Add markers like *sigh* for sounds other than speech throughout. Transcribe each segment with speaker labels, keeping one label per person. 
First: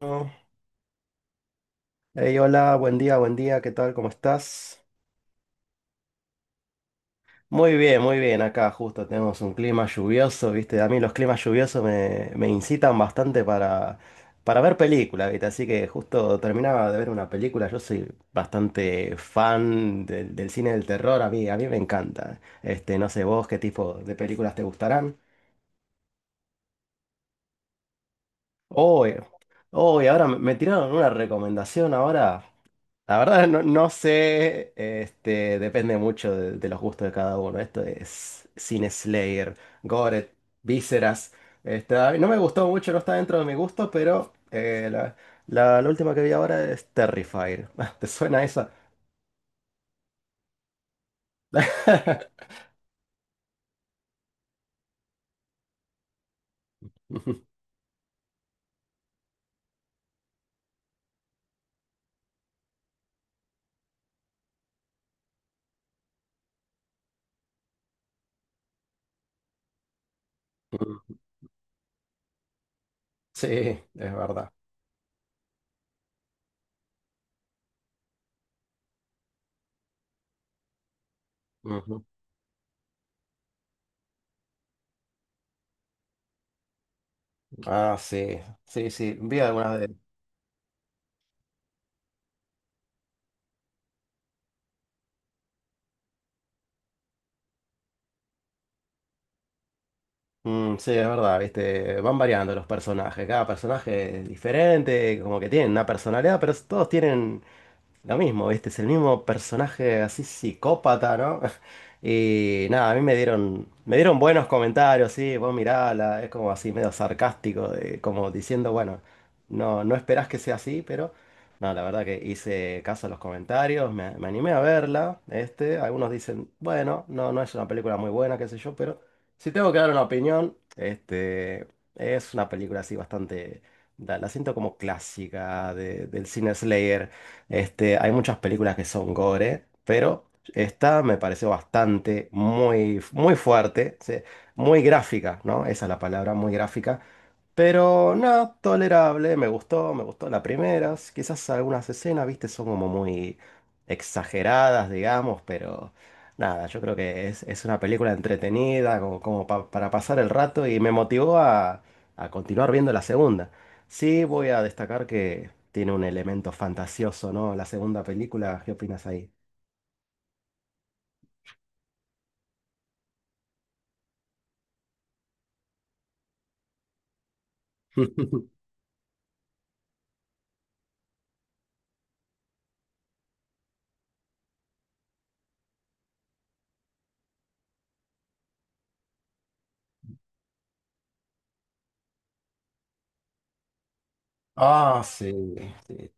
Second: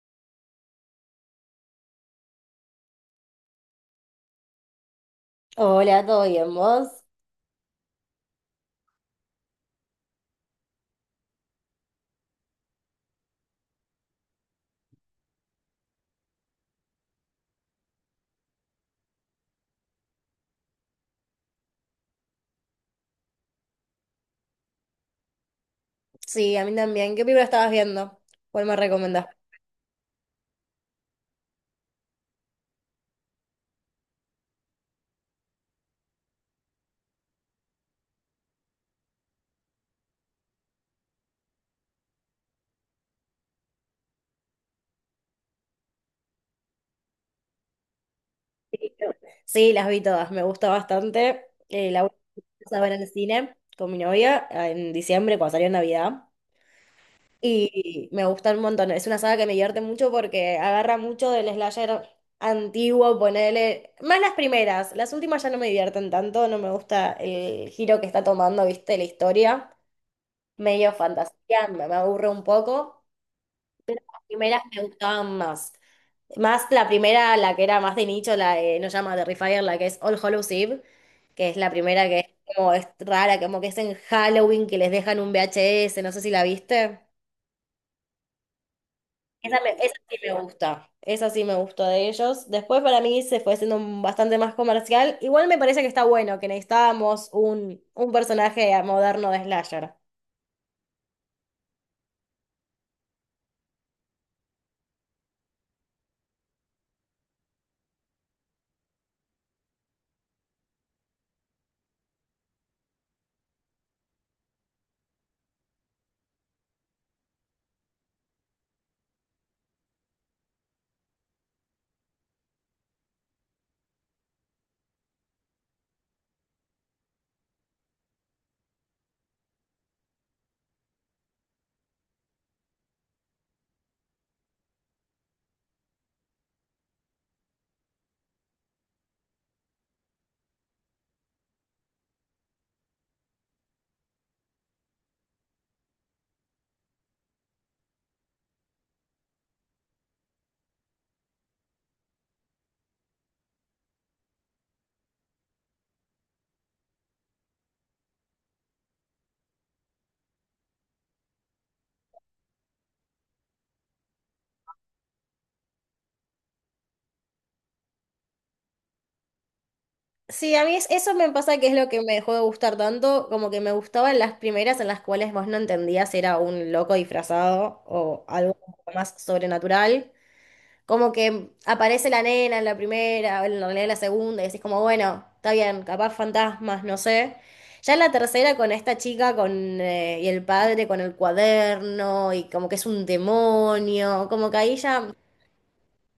Speaker 1: Oh. Hey, hola, buen día, ¿qué tal? ¿Cómo estás?
Speaker 2: Hola, ¿todo bien vos?
Speaker 1: Muy bien, acá justo tenemos un clima lluvioso, ¿viste? A mí los climas lluviosos me incitan bastante para ver películas, ¿viste? Así que justo terminaba de ver una película. Yo soy bastante fan del cine del terror. A mí me encanta. Este, no sé vos qué tipo de películas te gustarán.
Speaker 2: Sí, a mí también. ¿Qué película estabas viendo? ¿Cuál me
Speaker 1: Hoy
Speaker 2: recomendás?
Speaker 1: hoy ahora me tiraron una recomendación ahora. La verdad no, no sé, este, depende mucho de los gustos de cada uno. Esto es Cine Slayer, Goret, Vísceras. Este, a mí no me gustó mucho, no está dentro de mi gusto, pero la última que vi ahora es Terrifier. *laughs* ¿Te suena esa?
Speaker 2: Sí, sí, las vi todas, me gusta bastante. La última
Speaker 1: *laughs*
Speaker 2: a ver en el cine con mi novia en diciembre, cuando salió Navidad. Y me gusta un montón. Es una saga que me divierte mucho porque agarra mucho del slasher antiguo, ponele. Más las primeras, las últimas ya no me divierten tanto, no me gusta el giro que está tomando, viste, la historia. Medio fantasía, me aburre un poco.
Speaker 1: Sí, es
Speaker 2: Las
Speaker 1: verdad.
Speaker 2: primeras me gustaban más. Más la primera, la que era más de nicho, la de No llama Terrifier, la que es All Hallows Eve, que es la
Speaker 1: Ujú.
Speaker 2: primera que es como es rara, como que es en Halloween que les dejan un VHS, no sé si la viste.
Speaker 1: Ah, sí, sí, sí, vi
Speaker 2: Esa,
Speaker 1: algunas
Speaker 2: esa
Speaker 1: de...
Speaker 2: sí me gusta, esa sí me gustó de ellos. Después para mí se fue siendo bastante más comercial. Igual me parece que está bueno, que necesitábamos un personaje moderno de Slasher.
Speaker 1: Mm, sí, es verdad, viste, van variando los personajes, cada personaje es diferente, como que tienen una personalidad, pero todos tienen lo mismo, ¿viste? Es el mismo personaje así psicópata, ¿no? *laughs* Y nada, a mí me dieron buenos comentarios, sí, vos mirala, es como así medio sarcástico, como diciendo, bueno, no, no esperás que sea así, pero no, la verdad que hice caso a los comentarios, me animé a verla, este, algunos dicen, bueno, no, no es una película muy buena, qué sé yo, pero si tengo que dar una opinión, este, es una película así bastante, la siento como clásica del cine Slayer. Este, hay muchas películas que son gore, pero esta me pareció bastante, muy, muy fuerte, sí, muy gráfica, ¿no? Esa es la palabra, muy gráfica. Pero no, tolerable, me gustó las primeras. Quizás algunas escenas, viste, son como muy exageradas, digamos, pero nada, yo creo que es una película entretenida, como para pasar el rato y me motivó a continuar viendo la segunda. Sí, voy a destacar que tiene un elemento fantasioso, ¿no? La segunda película, ¿qué opinas ahí?
Speaker 2: Sí, a mí eso me pasa que es lo que me dejó de gustar tanto, como que me gustaban las primeras en las cuales vos no entendías si era un loco disfrazado o algo
Speaker 1: *laughs*
Speaker 2: un poco más sobrenatural. Como que aparece la nena en la primera, en realidad en la segunda, y decís como, bueno, está bien, capaz fantasmas, no sé. Ya en la tercera con esta chica con, y el padre con el cuaderno, y como que es un demonio, como que ahí
Speaker 1: Ah,
Speaker 2: ya
Speaker 1: sí, sí.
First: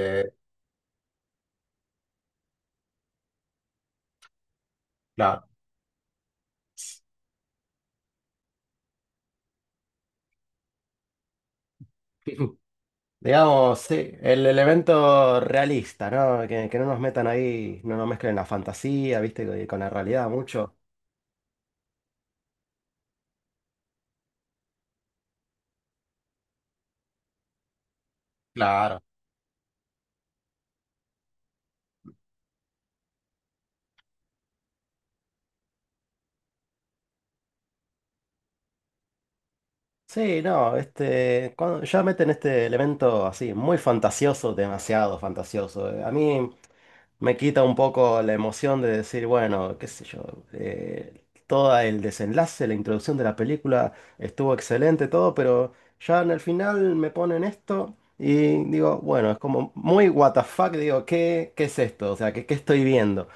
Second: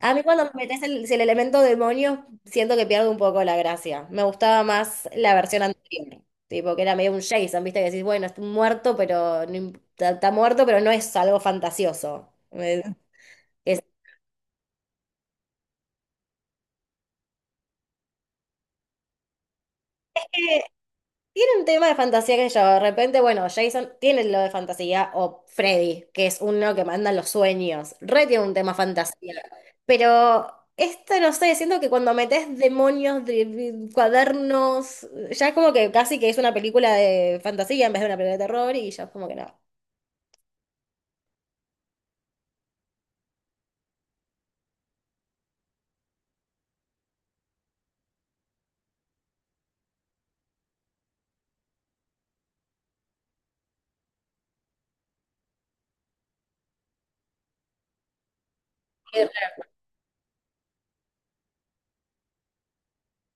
Speaker 2: a mí cuando me metes el, si el elemento demonio, siento que pierdo un poco la gracia. Me gustaba más la
Speaker 1: claro.
Speaker 2: versión anterior, tipo que era medio un Jason, viste que decís, bueno, está muerto, pero no imp- está, está muerto, pero no es algo fantasioso.
Speaker 1: *laughs*
Speaker 2: Es,
Speaker 1: Digamos, sí, el elemento realista, ¿no? Que no nos metan ahí, no nos mezclen la fantasía, ¿viste? Con la realidad mucho.
Speaker 2: tiene un tema de fantasía que yo, de repente, bueno, Jason tiene lo de fantasía, o Freddy, que es uno que manda los sueños, re tiene un tema
Speaker 1: Claro.
Speaker 2: fantasía. Pero esto, no sé, siento que cuando metes demonios de cuadernos, ya es como que casi que es una película de fantasía en vez de una película de terror, y ya es como que no.
Speaker 1: Sí, no, este, cuando ya meten este elemento así, muy fantasioso, demasiado fantasioso. A mí me quita un poco la emoción de decir, bueno, qué sé yo, todo el desenlace, la introducción de la película estuvo excelente, todo, pero ya en el final me ponen esto y digo, bueno, es como muy what the fuck, digo, ¿qué es esto? O sea, ¿qué estoy viendo?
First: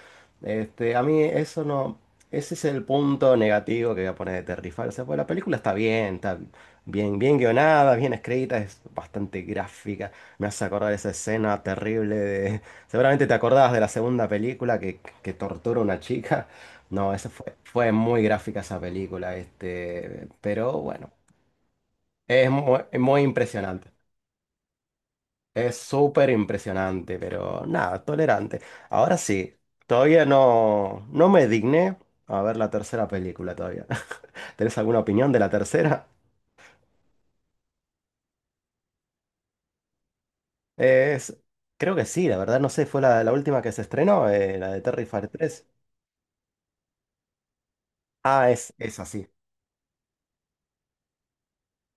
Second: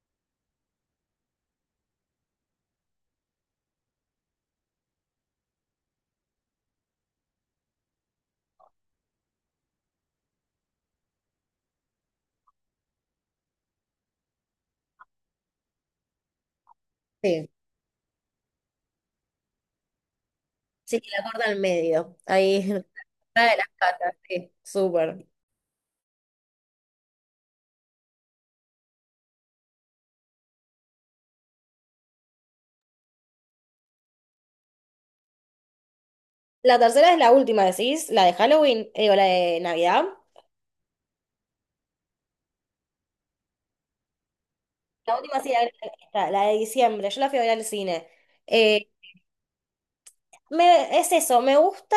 Speaker 1: Este, a mí eso no, ese es el punto negativo que voy a poner de Terrifier. O sea, pues la película está bien, bien guionada, bien escrita, es bastante gráfica. Me hace acordar esa escena terrible de. Seguramente te acordabas de la segunda película que tortura a una chica. No, esa
Speaker 2: Sí,
Speaker 1: fue muy gráfica esa película, este, pero
Speaker 2: sí,
Speaker 1: bueno,
Speaker 2: que la corta al medio,
Speaker 1: es
Speaker 2: ahí,
Speaker 1: muy,
Speaker 2: *laughs*
Speaker 1: muy
Speaker 2: la de las
Speaker 1: impresionante.
Speaker 2: patas, sí, súper.
Speaker 1: Es súper impresionante, pero nada, tolerante. Ahora sí, todavía no, no me digné a ver la tercera película todavía. *laughs* ¿Tenés alguna opinión de la tercera?
Speaker 2: La tercera es la última, decís, la de Halloween, o la de Navidad.
Speaker 1: Es, Creo que sí, la verdad, no sé, fue la última que se estrenó, la de
Speaker 2: La
Speaker 1: Terrifier
Speaker 2: última sí, la,
Speaker 1: tres.
Speaker 2: esta, la de diciembre, yo la fui a ver al cine.
Speaker 1: Ah, es,
Speaker 2: Eh,
Speaker 1: es así.
Speaker 2: es eso, me gusta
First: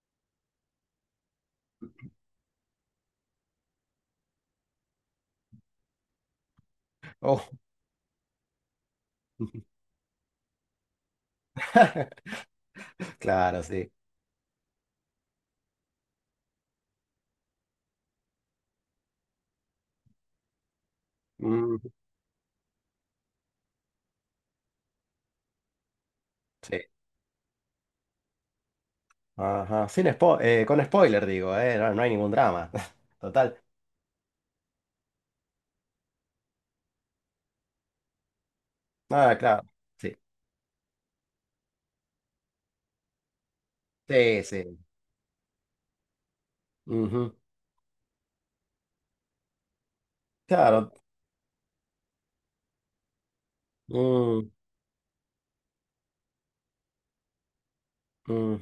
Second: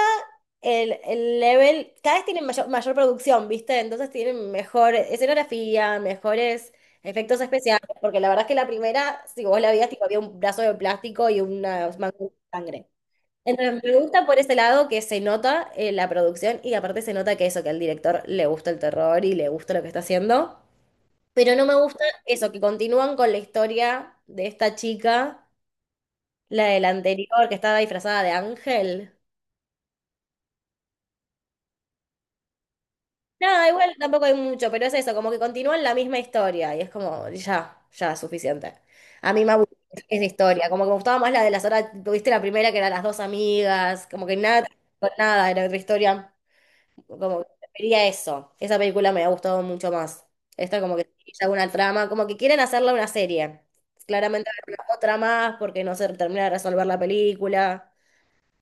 Speaker 2: el level, cada vez tienen mayor, mayor producción, ¿viste? Entonces tienen mejor escenografía, mejores efectos
Speaker 1: Oh.
Speaker 2: especiales, porque la verdad es que la primera, si vos la
Speaker 1: *laughs*
Speaker 2: veías, tipo, había un brazo de plástico y una manga de sangre.
Speaker 1: Claro,
Speaker 2: Entonces
Speaker 1: sí.
Speaker 2: me gusta por ese lado que se nota la producción y aparte se nota que eso, que al director le gusta el terror y le gusta lo que está haciendo. Pero no me
Speaker 1: Mm,
Speaker 2: gusta eso, que continúan con la historia de esta chica, la
Speaker 1: sí.
Speaker 2: del anterior, que estaba disfrazada de ángel.
Speaker 1: Ajá. Sin spo- con spoiler digo, no, no hay ningún drama. *laughs* Total.
Speaker 2: Nada, igual tampoco hay mucho, pero es eso, como que continúan la misma historia y es como, ya, ya, suficiente. A
Speaker 1: Ah,
Speaker 2: mí me
Speaker 1: claro.
Speaker 2: aburre
Speaker 1: Sí.
Speaker 2: esa historia, como que me gustaba más la de las horas, viste la primera que eran las dos amigas, como que
Speaker 1: Sí,
Speaker 2: nada,
Speaker 1: sí.
Speaker 2: con nada, era otra historia.
Speaker 1: Ujú.
Speaker 2: Como que prefería eso. Esa película me ha gustado mucho más. Esta
Speaker 1: Claro.
Speaker 2: como que es una trama, como que quieren hacerla una serie.
Speaker 1: Mm,
Speaker 2: Claramente habrá una otra más porque no se termina de resolver la película.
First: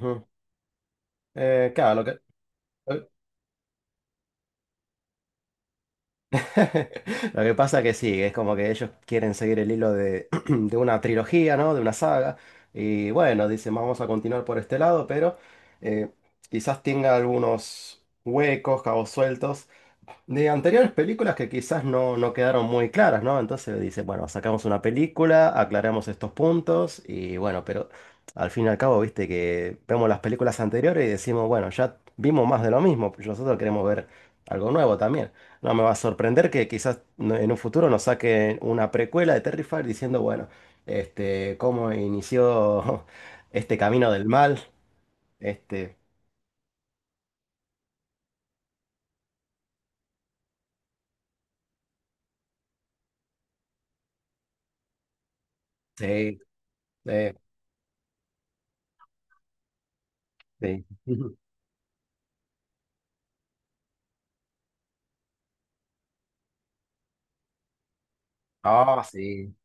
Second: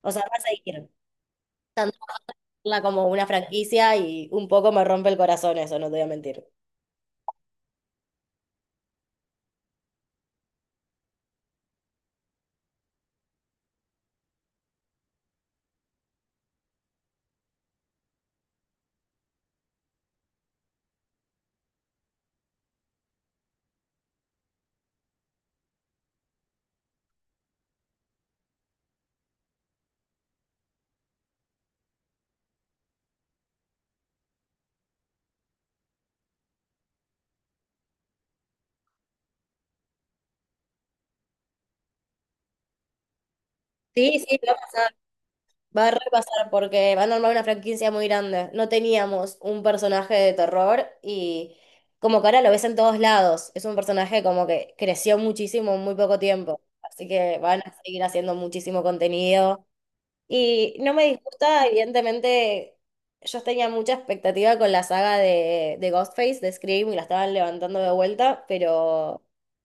Speaker 2: O sea, va a seguir.
Speaker 1: Eh,
Speaker 2: Tanto
Speaker 1: claro, lo que,
Speaker 2: hacerla como
Speaker 1: lo
Speaker 2: una franquicia y un poco me rompe el corazón eso, no te voy a mentir.
Speaker 1: *laughs* lo que pasa que sí, es como que ellos quieren seguir el hilo *clears throat* de una trilogía, ¿no? De una saga. Y bueno, dicen, vamos a continuar por este lado, pero eh, quizás tenga algunos huecos, cabos sueltos de anteriores películas que quizás no, no quedaron muy claras, ¿no? Entonces dice, bueno, sacamos una película, aclaramos estos puntos y bueno, pero al fin y al cabo, viste que vemos las películas anteriores y decimos, bueno, ya vimos más de lo mismo, pues nosotros queremos ver algo nuevo también. No me va a sorprender que quizás en un futuro nos saquen una precuela de Terrifier diciendo, bueno, este, cómo inició *laughs* este camino
Speaker 2: Sí,
Speaker 1: del
Speaker 2: sí, va a
Speaker 1: mal,
Speaker 2: pasar. Va a
Speaker 1: este,
Speaker 2: repasar porque van a armar una franquicia muy grande. No teníamos un personaje de terror y como que ahora lo ves en todos lados. Es un personaje como que creció muchísimo en muy poco
Speaker 1: sí,
Speaker 2: tiempo. Así
Speaker 1: sí,
Speaker 2: que van a seguir haciendo muchísimo contenido. Y
Speaker 1: sí.
Speaker 2: no me
Speaker 1: *laughs*
Speaker 2: disgusta, evidentemente, yo tenía mucha expectativa con la saga de Ghostface, de Scream, y la estaban levantando de vuelta,
Speaker 1: Ah,
Speaker 2: pero
Speaker 1: sí.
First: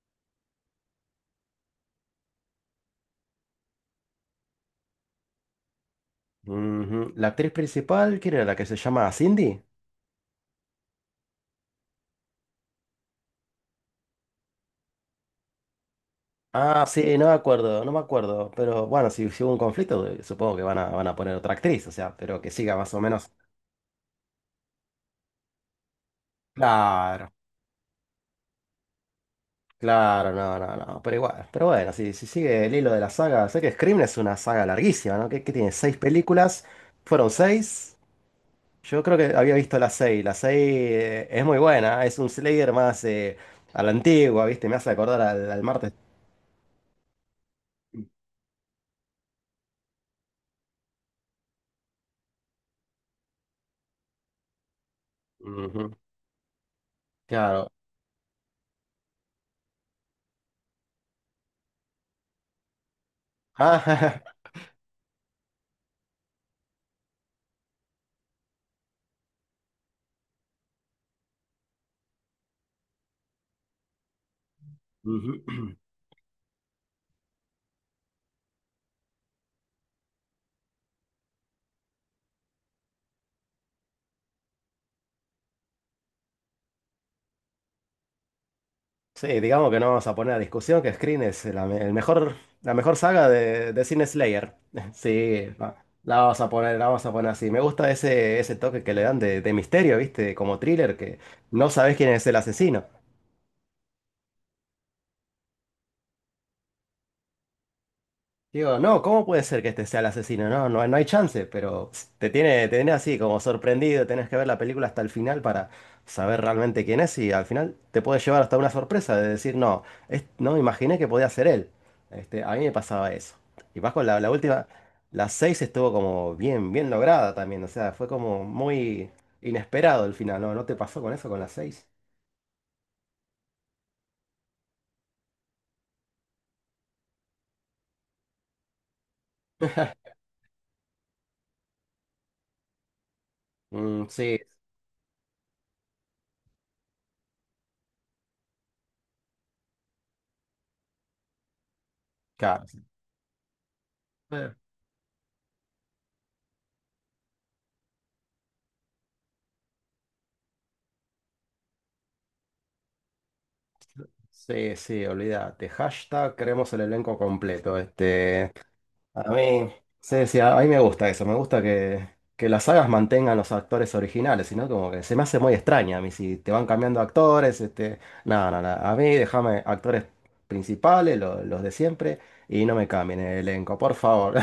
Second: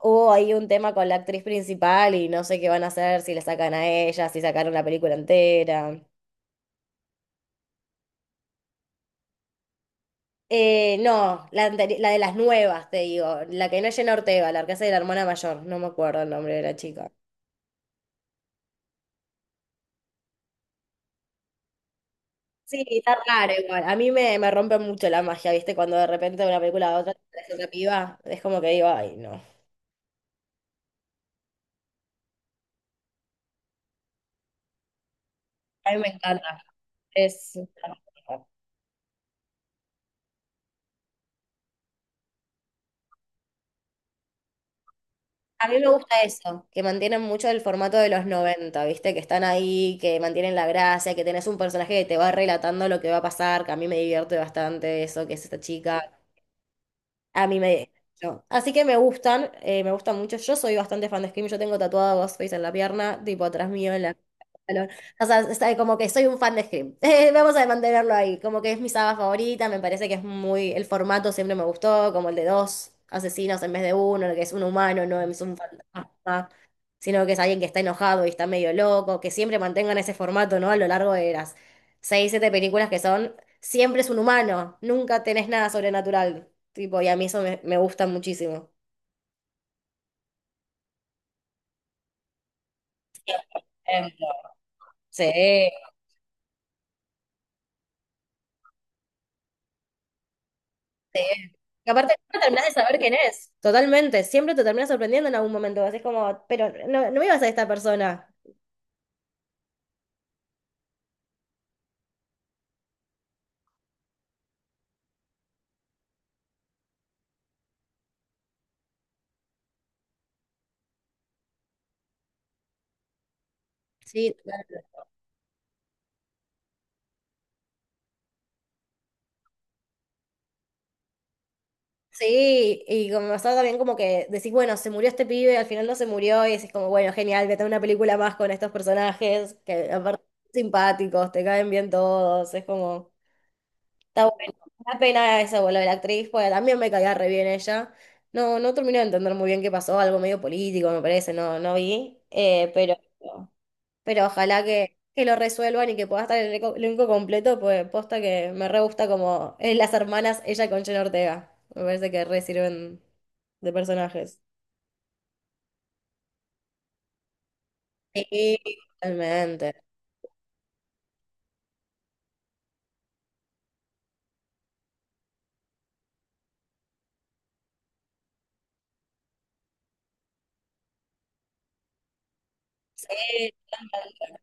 Speaker 2: hubo ahí un tema con la actriz principal y no sé qué van a hacer, si le sacan a ella, si sacaron la película entera.
Speaker 1: Ujú. La actriz principal, ¿quién era la que se llama Cindy?
Speaker 2: No, la, la de las nuevas, te digo. La que no es Jenna Ortega, la que hace de la hermana mayor. No me acuerdo el nombre de la
Speaker 1: Ah,
Speaker 2: chica.
Speaker 1: sí, no me acuerdo, no me acuerdo. Pero bueno, si hubo un conflicto, supongo que van a poner otra actriz, o sea, pero que siga
Speaker 2: Sí,
Speaker 1: más o
Speaker 2: está
Speaker 1: menos.
Speaker 2: raro igual. A mí me, me rompe mucho la magia, ¿viste? Cuando de repente de una película a otra te
Speaker 1: Claro,
Speaker 2: aparece otra piba. Es como que digo, ay, no.
Speaker 1: claro, no, no, no, pero igual. Pero bueno, si sigue el hilo de la saga, sé que Scream es una saga larguísima, ¿no? Que tiene
Speaker 2: A
Speaker 1: seis
Speaker 2: mí me encanta.
Speaker 1: películas, fueron
Speaker 2: Es...
Speaker 1: seis. Yo creo que había visto las seis. La seis es muy buena, es un Slayer más a la antigua, ¿viste? Me hace acordar al
Speaker 2: A mí me
Speaker 1: martes.
Speaker 2: gusta eso, que mantienen mucho el formato de los 90, ¿viste? Que están ahí, que mantienen la gracia, que tenés un personaje que te va relatando lo que va a pasar, que a mí me divierte bastante eso, que es esta
Speaker 1: Ujú.
Speaker 2: chica. A mí
Speaker 1: Claro.
Speaker 2: me... no. Así que me gustan mucho. Yo soy bastante fan de Scream. Yo tengo tatuado a Ghostface en la pierna, tipo atrás mío en la...
Speaker 1: Ah, *laughs*
Speaker 2: O sea, como que soy un fan de Scream. *laughs* Vamos a mantenerlo ahí. Como que es mi saga favorita, me parece que es muy... El formato siempre me gustó, como el de dos asesinos en vez de uno, el que es un humano, no
Speaker 1: ujú.
Speaker 2: es un
Speaker 1: *clears throat*
Speaker 2: fantasma, sino que es alguien que está enojado y está medio loco, que siempre mantengan ese formato, ¿no? A lo largo de las seis, siete películas que son, siempre es un humano, nunca tenés nada sobrenatural. Tipo, y a mí eso me, me gusta muchísimo.
Speaker 1: Sí, digamos que no vamos a poner a discusión que Scream es el mejor, la mejor saga de Sin
Speaker 2: Em,
Speaker 1: Slayer. *laughs*
Speaker 2: Sí,
Speaker 1: Sí, la vamos a poner así. Me gusta ese toque que le dan de misterio, ¿viste? Como thriller, que
Speaker 2: sí.
Speaker 1: no
Speaker 2: Y
Speaker 1: sabes quién
Speaker 2: aparte,
Speaker 1: es el
Speaker 2: nunca terminás de
Speaker 1: asesino.
Speaker 2: saber quién es. Totalmente, siempre te terminas sorprendiendo en algún momento. Así es como, pero no, no ibas a esta persona.
Speaker 1: Digo, no, ¿cómo puede ser que este sea el asesino? No, no, no hay chance, pero pss, te tiene así como sorprendido, tenés que ver la película hasta el final para saber realmente quién es y al final te puede llevar hasta una sorpresa de decir, no, no me imaginé que podía ser él. Este, a mí me pasaba eso. Y Vasco, la
Speaker 2: Sí,
Speaker 1: última,
Speaker 2: totalmente.
Speaker 1: la 6 estuvo como bien, bien lograda también, o sea, fue como muy inesperado el final, ¿no? ¿No te pasó con eso, con la seis?
Speaker 2: Sí, y como está también como que decís, bueno, se murió este pibe, al final no se murió, y decís como, bueno, genial, vete a una película más con estos personajes, que
Speaker 1: *laughs*
Speaker 2: aparte son simpáticos, te caen bien todos, es como...
Speaker 1: Mm,
Speaker 2: Está
Speaker 1: sí,
Speaker 2: bueno. Una pena ese vuelo de la actriz, porque también me caía re bien ella. No, no terminé de entender muy bien qué pasó, algo medio político, me parece, no, no vi.
Speaker 1: claro.
Speaker 2: Pero ojalá que lo resuelvan y que pueda estar el elenco completo, pues posta que me re gusta como las hermanas, ella con Jenna Ortega. Me parece que re sirven de personajes.
Speaker 1: Sí, sí, olvídate. #QueremosElElencoCompleto. Este,
Speaker 2: Sí,
Speaker 1: a mí,
Speaker 2: totalmente.
Speaker 1: sí, sí, a mí me gusta eso. Me gusta que las sagas mantengan los actores originales, sino como que se me hace muy extraña a mí si te van cambiando actores. Este, no, no, no. A mí déjame actores principales, los de siempre, y no me cambien el
Speaker 2: Sí,
Speaker 1: elenco, por favor.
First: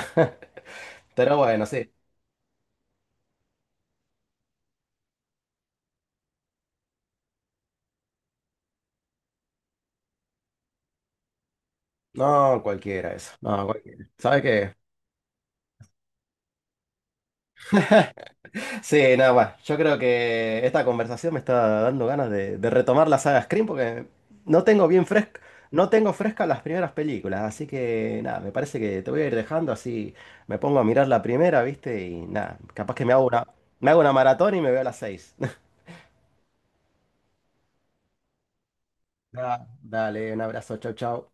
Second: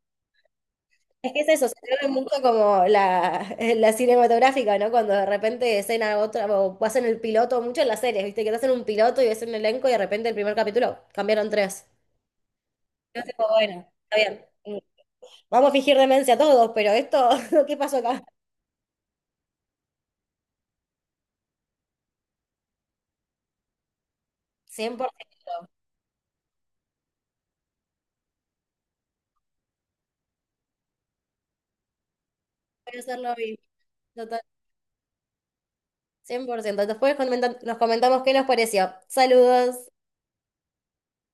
Speaker 1: *laughs*
Speaker 2: es
Speaker 1: Pero
Speaker 2: que es
Speaker 1: bueno,
Speaker 2: eso, se
Speaker 1: sí.
Speaker 2: ve mucho como la, la cinematográfica, ¿no? Cuando de repente escena otra, o hacen el piloto, mucho en las series, ¿viste? Que te hacen un piloto y ves un elenco y de repente el primer capítulo cambiaron tres.
Speaker 1: No, cualquiera
Speaker 2: Yo
Speaker 1: eso.
Speaker 2: digo,
Speaker 1: No,
Speaker 2: bueno,
Speaker 1: cualquiera.
Speaker 2: está
Speaker 1: ¿Sabes
Speaker 2: bien.
Speaker 1: qué?
Speaker 2: Mm, vamos a fingir demencia todos, pero esto, *laughs* ¿qué pasó acá?
Speaker 1: Sí, nada, bueno, yo creo que esta conversación me está dando ganas de retomar la saga Scream porque no tengo
Speaker 2: cien
Speaker 1: bien
Speaker 2: por
Speaker 1: fresca,
Speaker 2: ciento
Speaker 1: no tengo fresca las primeras películas, así que nada, me parece que te voy a ir dejando así, me pongo a mirar la primera, ¿viste? Y nada, capaz
Speaker 2: Voy a
Speaker 1: que me hago
Speaker 2: hacerlo
Speaker 1: una,
Speaker 2: hoy.
Speaker 1: me hago una
Speaker 2: Total,
Speaker 1: maratón y me veo a las seis. *laughs*
Speaker 2: 100 por ciento. Después nos comentamos qué nos pareció.
Speaker 1: Nada,
Speaker 2: Saludos.
Speaker 1: dale, un abrazo, chau, chau.